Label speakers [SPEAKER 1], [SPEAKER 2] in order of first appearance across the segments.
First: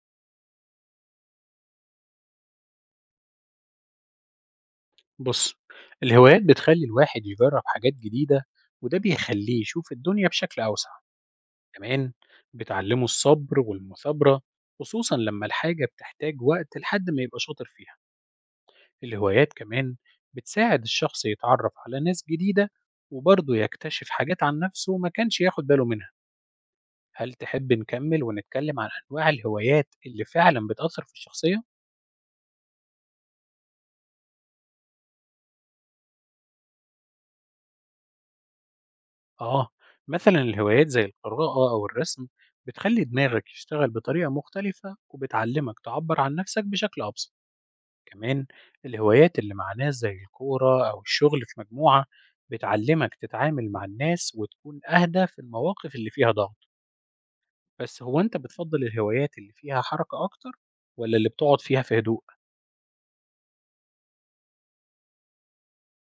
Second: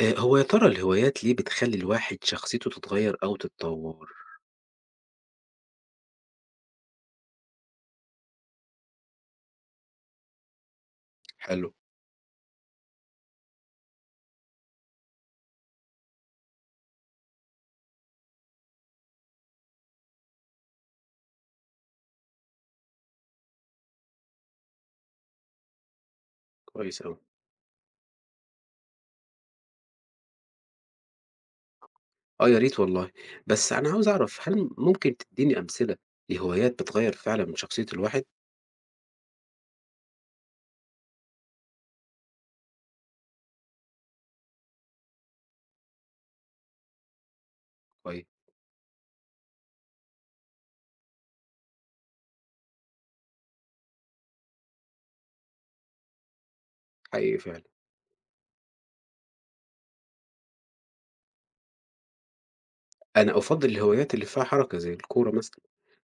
[SPEAKER 1] هو يا ترى الهوايات ليه بتخلّي الواحد شخصيته تتغيّر أو تتطوّر؟
[SPEAKER 2] بص، الهوايات بتخلي الواحد يجرب حاجات جديدة، وده بيخليه يشوف الدنيا بشكل أوسع.
[SPEAKER 1] حلو،
[SPEAKER 2] كمان بتعلمه الصبر والمثابرة، خصوصا لما الحاجة بتحتاج وقت لحد ما يبقى شاطر فيها. الهوايات كمان بتساعد الشخص يتعرف على ناس جديدة، وبرضه يكتشف حاجات عن نفسه ما كانش ياخد باله منها.
[SPEAKER 1] كويس أوي.
[SPEAKER 2] هل تحب نكمل ونتكلم عن أنواع الهوايات اللي فعلا بتأثر في الشخصية؟
[SPEAKER 1] آه يا ريت والله، بس أنا عاوز أعرف هل ممكن تدّيني أمثلة لهوايات بتغيّر فعلًا من شخصية الواحد؟
[SPEAKER 2] آه، مثلا الهوايات زي القراءة أو الرسم بتخلي دماغك يشتغل بطريقة مختلفة، وبتعلمك تعبر عن نفسك بشكل أبسط.
[SPEAKER 1] كويس،
[SPEAKER 2] كمان الهوايات اللي مع ناس زي الكورة أو الشغل في مجموعة بتعلمك تتعامل مع الناس، وتكون أهدى في المواقف اللي فيها ضغط.
[SPEAKER 1] حقيقي فعلًا.
[SPEAKER 2] بس هو أنت بتفضل الهوايات اللي فيها حركة أكتر، ولا اللي بتقعد فيها في هدوء؟
[SPEAKER 1] أنا أفضّل الهوايات اللي فيها حركة زي الكورة مثلًا.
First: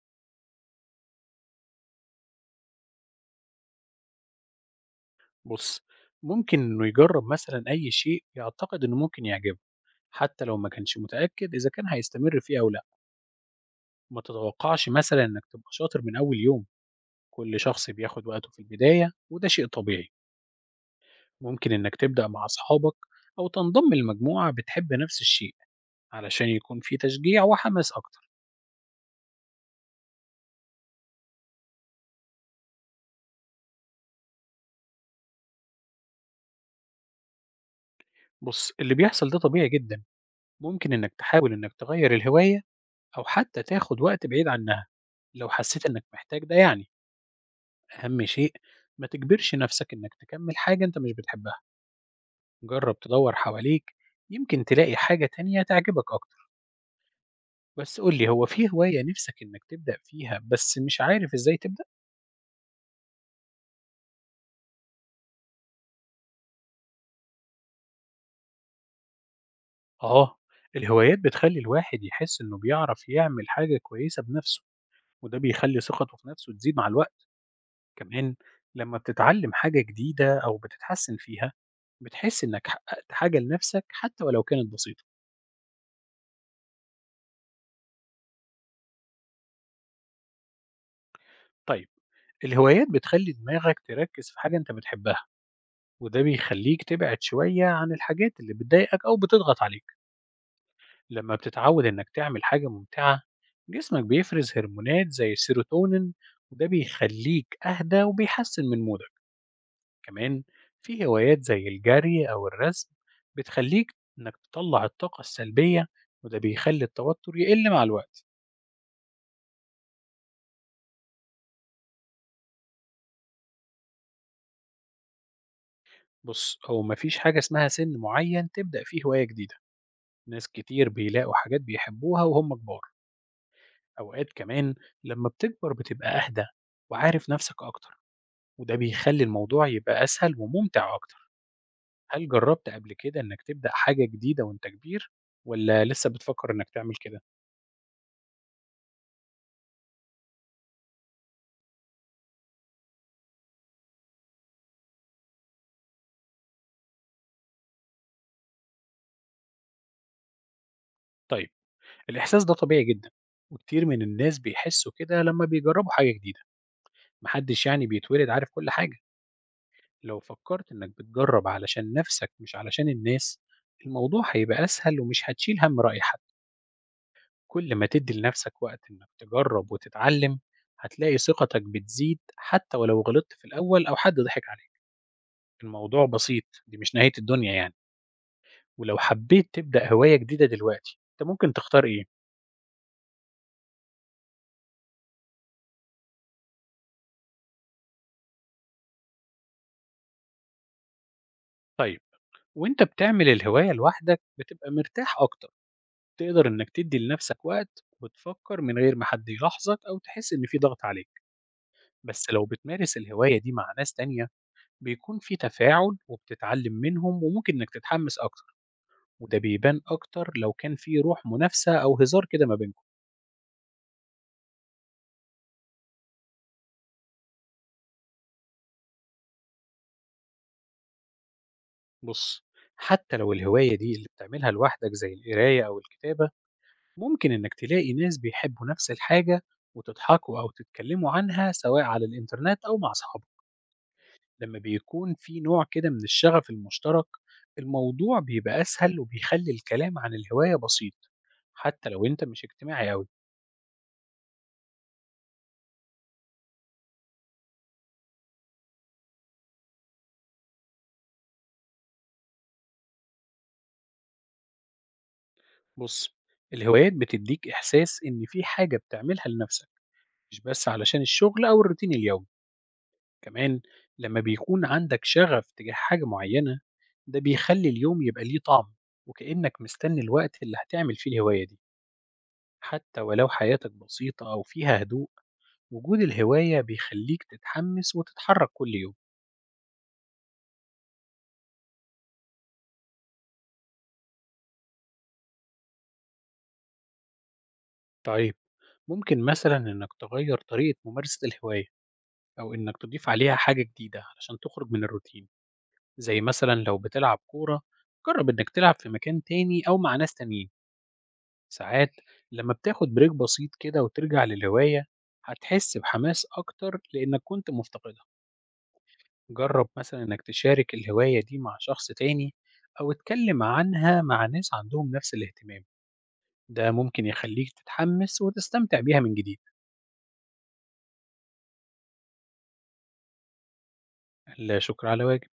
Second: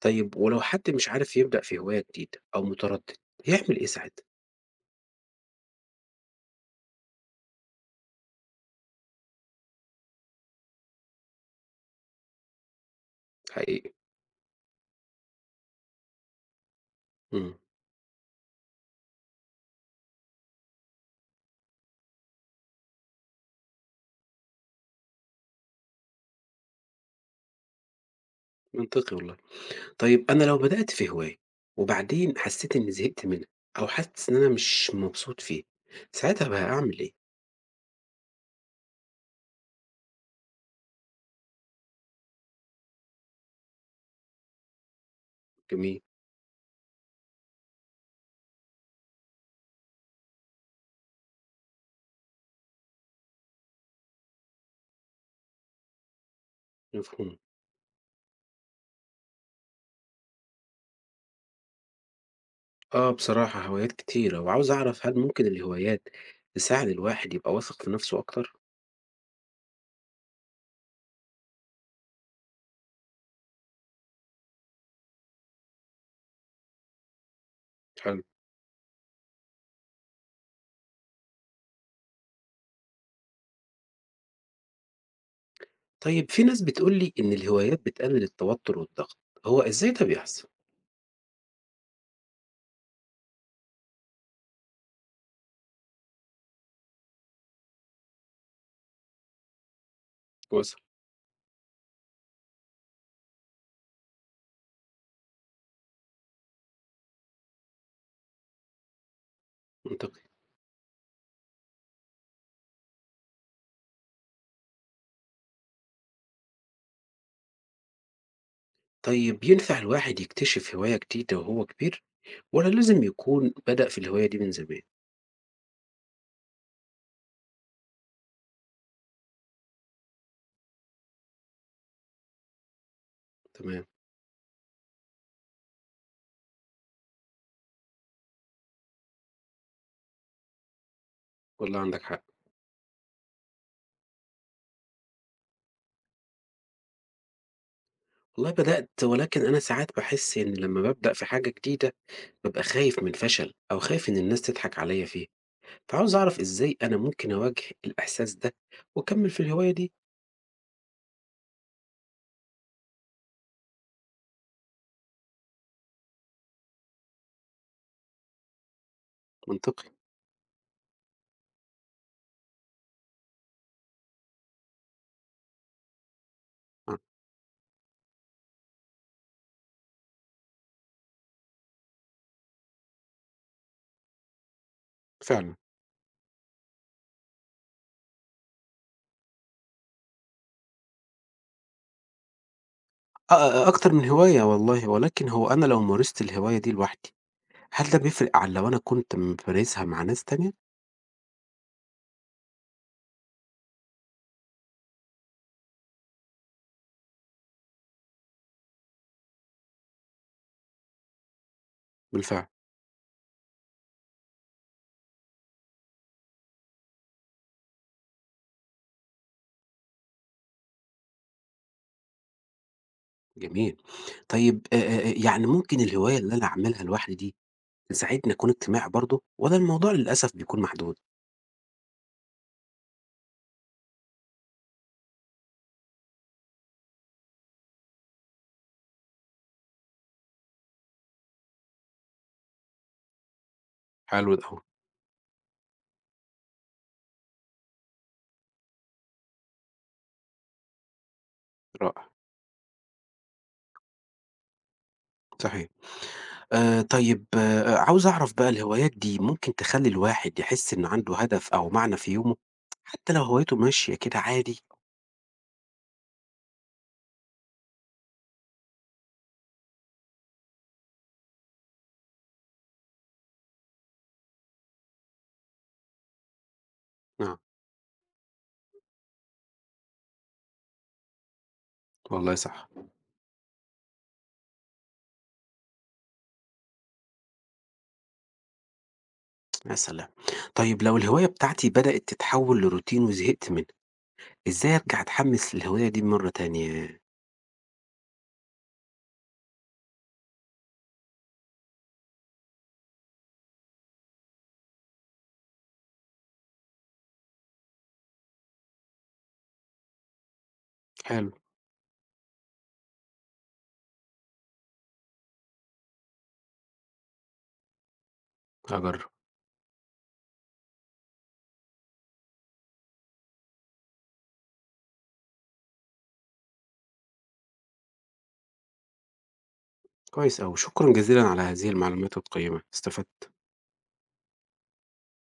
[SPEAKER 1] طيب ولو حد مش عارف يبدأ في هواية جديدة أو متردد، يعمل إيه ساعتها؟
[SPEAKER 2] بص، ممكن إنه يجرب مثلا أي شيء يعتقد إنه ممكن يعجبه، حتى لو ما كانش متأكد إذا كان هيستمر فيه أو لأ.
[SPEAKER 1] حقيقي،
[SPEAKER 2] ما تتوقعش مثلا إنك تبقى شاطر من أول يوم.
[SPEAKER 1] إمم،
[SPEAKER 2] كل شخص بياخد وقته في البداية، وده شيء طبيعي. ممكن إنك تبدأ مع أصحابك، أو تنضم لمجموعة بتحب نفس الشيء، علشان يكون في تشجيع وحماس أكتر.
[SPEAKER 1] منطقي والله. طيب أنا لو بدأت في هواية وبعدين حسّيت إنّي زهقت منها أو حاسس إن أنا مش مبسوط فيها، ساعتها بقى أعمل إيه؟
[SPEAKER 2] بص، اللي بيحصل ده طبيعي جدا. ممكن إنك تحاول إنك تغير الهواية، أو حتى تاخد وقت بعيد عنها لو حسيت
[SPEAKER 1] جميل،
[SPEAKER 2] إنك محتاج ده يعني. أهم شيء ما تجبرش نفسك إنك تكمل حاجة أنت مش بتحبها. جرب تدور حواليك، يمكن تلاقي حاجة تانية تعجبك أكتر.
[SPEAKER 1] مفهوم.
[SPEAKER 2] بس قُل لي، هو في هواية نِفْسك إنّك تبدأ فيها بس مش عارف إزاي تبدأ؟
[SPEAKER 1] آه، بصراحة هوايات كتيرة، وعاوز أعرف هل ممكن الهوايات تساعد الواحد يبقى واثق في نفسه أكتر؟
[SPEAKER 2] آه، الهوايات بتخلّي الواحد يحس إنه بيعرف يعمل حاجة كويسة بنَفْسه، وده بيخلّي ثقته في نَفْسه تزيد مع الوقت.
[SPEAKER 1] حلو.
[SPEAKER 2] كمان لمّا بتتعلّم حاجة جديدة أو بتتحسّن فيها، بتحس إنّك حقّقت حاجة لنَفْسك حتى ولو كانت بسيطة.
[SPEAKER 1] طيب في ناس بتقول لي إن الهوايات بتقلل التوتر والضغط، هو إزاي ده بيحصل؟
[SPEAKER 2] طيب، الهوايات بتخلّي دماغك تركّز في حاجة أنت بتحبها، وده بيخلّيك تبعد شوية عن الحاجات اللي بتضايقك أو بتضغط عليك.
[SPEAKER 1] كويس،
[SPEAKER 2] لما بتتعود إنك تعمل حاجة ممتعة، جسمك بيفرز هرمونات زي السيروتونين، وده بيخليك أهدى وبيحسن من مودك.
[SPEAKER 1] منطقي.
[SPEAKER 2] كمان في هوايات زي الجري أو الرسم بتخليك إنك تطلع الطاقة السلبية، وده بيخلي التوتر يقل مع الوقت.
[SPEAKER 1] طيب ينفع الواحد يكتشف هواية جديدة وهو كبير ولا لازم يكون بدأ في الهواية دي من زمان؟
[SPEAKER 2] بص، هو مفيش حاجة اسمها سن معين تبدأ فيه هواية جديدة. ناس كتير بيلاقوا حاجات بيحبوها وهم كبار.
[SPEAKER 1] تمام،
[SPEAKER 2] أوقات كمان لما بتكبر بتبقى أهدى، وعارف نفسك أكتر، وده بيخلي الموضوع يبقى أسهل وممتع أكتر.
[SPEAKER 1] والله عندك حق.
[SPEAKER 2] هل جرّبت قبل كده إنّك تبدأ حاجة جديدة وأنت كبير، والّا لسه بتفكّر إنّك تعمل كده؟
[SPEAKER 1] والله بدأت ولكن أنا ساعات باحس إن لما بابدأ في حاجة جديدة بابقى خايف من الفشل أو خايف إن الناس تضحك عليا فيها. فعاوز أعرف إزاي أنا ممكن أواجه الإحساس ده وأكمل في الهواية دي.
[SPEAKER 2] طيب، الإحساس ده طبيعي جدًا، وكتير من الناس بيحسّوا كده لمّا بيجرّبوا حاجة جديدة. ما حدّش بيتولد عارف كل حاجة.
[SPEAKER 1] منطقي.
[SPEAKER 2] لو فكّرت إنّك بتجرّب علشان نَفْسك مش علشان الناس، الموضوع هيبقى أسهل ومش هتشيل هَم رأي حد.
[SPEAKER 1] آه،
[SPEAKER 2] كل ما تدّي لنَفْسك وقت إنّك تجرّب وتتعلّم، هتلاقي ثقتك بتزيد حتى ولو غلطت في الأول أو حد ضحك عليك.
[SPEAKER 1] فعلا.
[SPEAKER 2] الموضوع بسيط، دي مش نهاية الدنيا. ولو حبيت تبدأ هواية جديدة دلوقتي، أنت ممكن تختار إيه؟
[SPEAKER 1] أكتر من هواية والله ولكن هو أنا لو مارست الهواية دي لوحدي هل ده بيفرق عن لو أنا كنت ممارسها مع ناس تانية؟
[SPEAKER 2] طيب، وأنت بتعمل الهواية لوحدك بتبقى مرتاح أكتر، تقدر إنك تدي لنفسك وقت وتفكر من غير ما حد يلاحظك أو تحس إن في ضغط عليك. بس لو
[SPEAKER 1] بالفعل.
[SPEAKER 2] بتمارس الهواية دي مع ناس تانية بيكون في تفاعل، وبتتعلم منهم، وممكن إنك تتحمس أكتر، وده بيبان أكتر لو كان في روح منافسة أو هزار كده ما بينكم.
[SPEAKER 1] جميل. طيب آه، آه، آه، يعني ممكن الهواية اللي أنا أعملها لوحدي دي تساعدني أكون اجتماعي برضه ولا الموضوع للأسف بيكون محدود؟
[SPEAKER 2] بص، حتى لو الهواية دي اللي بتعملها لوحدك زي القراية أو الكتابة، ممكن إنك تلاقي ناس بيحبوا نفس الحاجة، وتضحكوا أو تتكلموا عنها سواء على الإنترنت أو مع أصحابك.
[SPEAKER 1] حلو ده
[SPEAKER 2] لما
[SPEAKER 1] أهو.
[SPEAKER 2] بيكون في نوع كده من الشغف المشترك، الموضوع بيبقى أسهل، وبيخلي الكلام عن الهواية بسيط حتى لو
[SPEAKER 1] رائع.
[SPEAKER 2] أنت مش اجتماعي أوي.
[SPEAKER 1] صحيح. آه، طيب، عاوز أعرف بقى الهوايات دي ممكن تخلي الواحد يحس إنه عنده هدف أو معنى في يومه حتى لو هوايته ماشية كده عادي.
[SPEAKER 2] بص، الهوايات بتديك إحساس إن في حاجة بتعملها لنفسك، مش بس علشان الشغل أو الروتين اليومي. كمان لما بيكون عندك شغف تجاه حاجة معينة، ده
[SPEAKER 1] آه،
[SPEAKER 2] بيخلي اليوم يبقى ليه طعم، وكأنك مستني الوقت اللي هتعمل فيه الهواية دي.
[SPEAKER 1] والله صح.
[SPEAKER 2] حتى ولو حياتك بسيطة أو فيها هدوء، وجود الهواية بيخليك تتحمس وتتحرك كل يوم.
[SPEAKER 1] يا سلام. طيب لو الهواية بتاعتي بدأت تتحول لروتين وزهقت منها ازاي ارجع اتحمس للهواية دي مرة تانية؟
[SPEAKER 2] طيب، ممكن مثلا إنك تغير طريقة ممارسة الهواية، أو إنك تضيف عليها حاجة جديدة علشان تخرج من الروتين. زي مثلا لو بتلعب كورة، جرب إنك تلعب في مكان تاني أو مع ناس تانيين.
[SPEAKER 1] حلو.
[SPEAKER 2] ساعات لما بتاخد بريك بسيط كده وترجع للهواية، هتحس بحماس أكتر لأنك كنت مفتقدها.
[SPEAKER 1] هجرب.
[SPEAKER 2] جرب مثلا إنك تشارك الهواية دي مع شخص تاني، أو اتكلم عنها مع ناس عندهم نفس الاهتمام، ده ممكن يخليك تتحمس وتستمتع بيها من جديد.
[SPEAKER 1] كويس أوي، شكرا جزيلا على هذه المعلومات القيمة، استفدت.
[SPEAKER 2] لا شكر على واجب.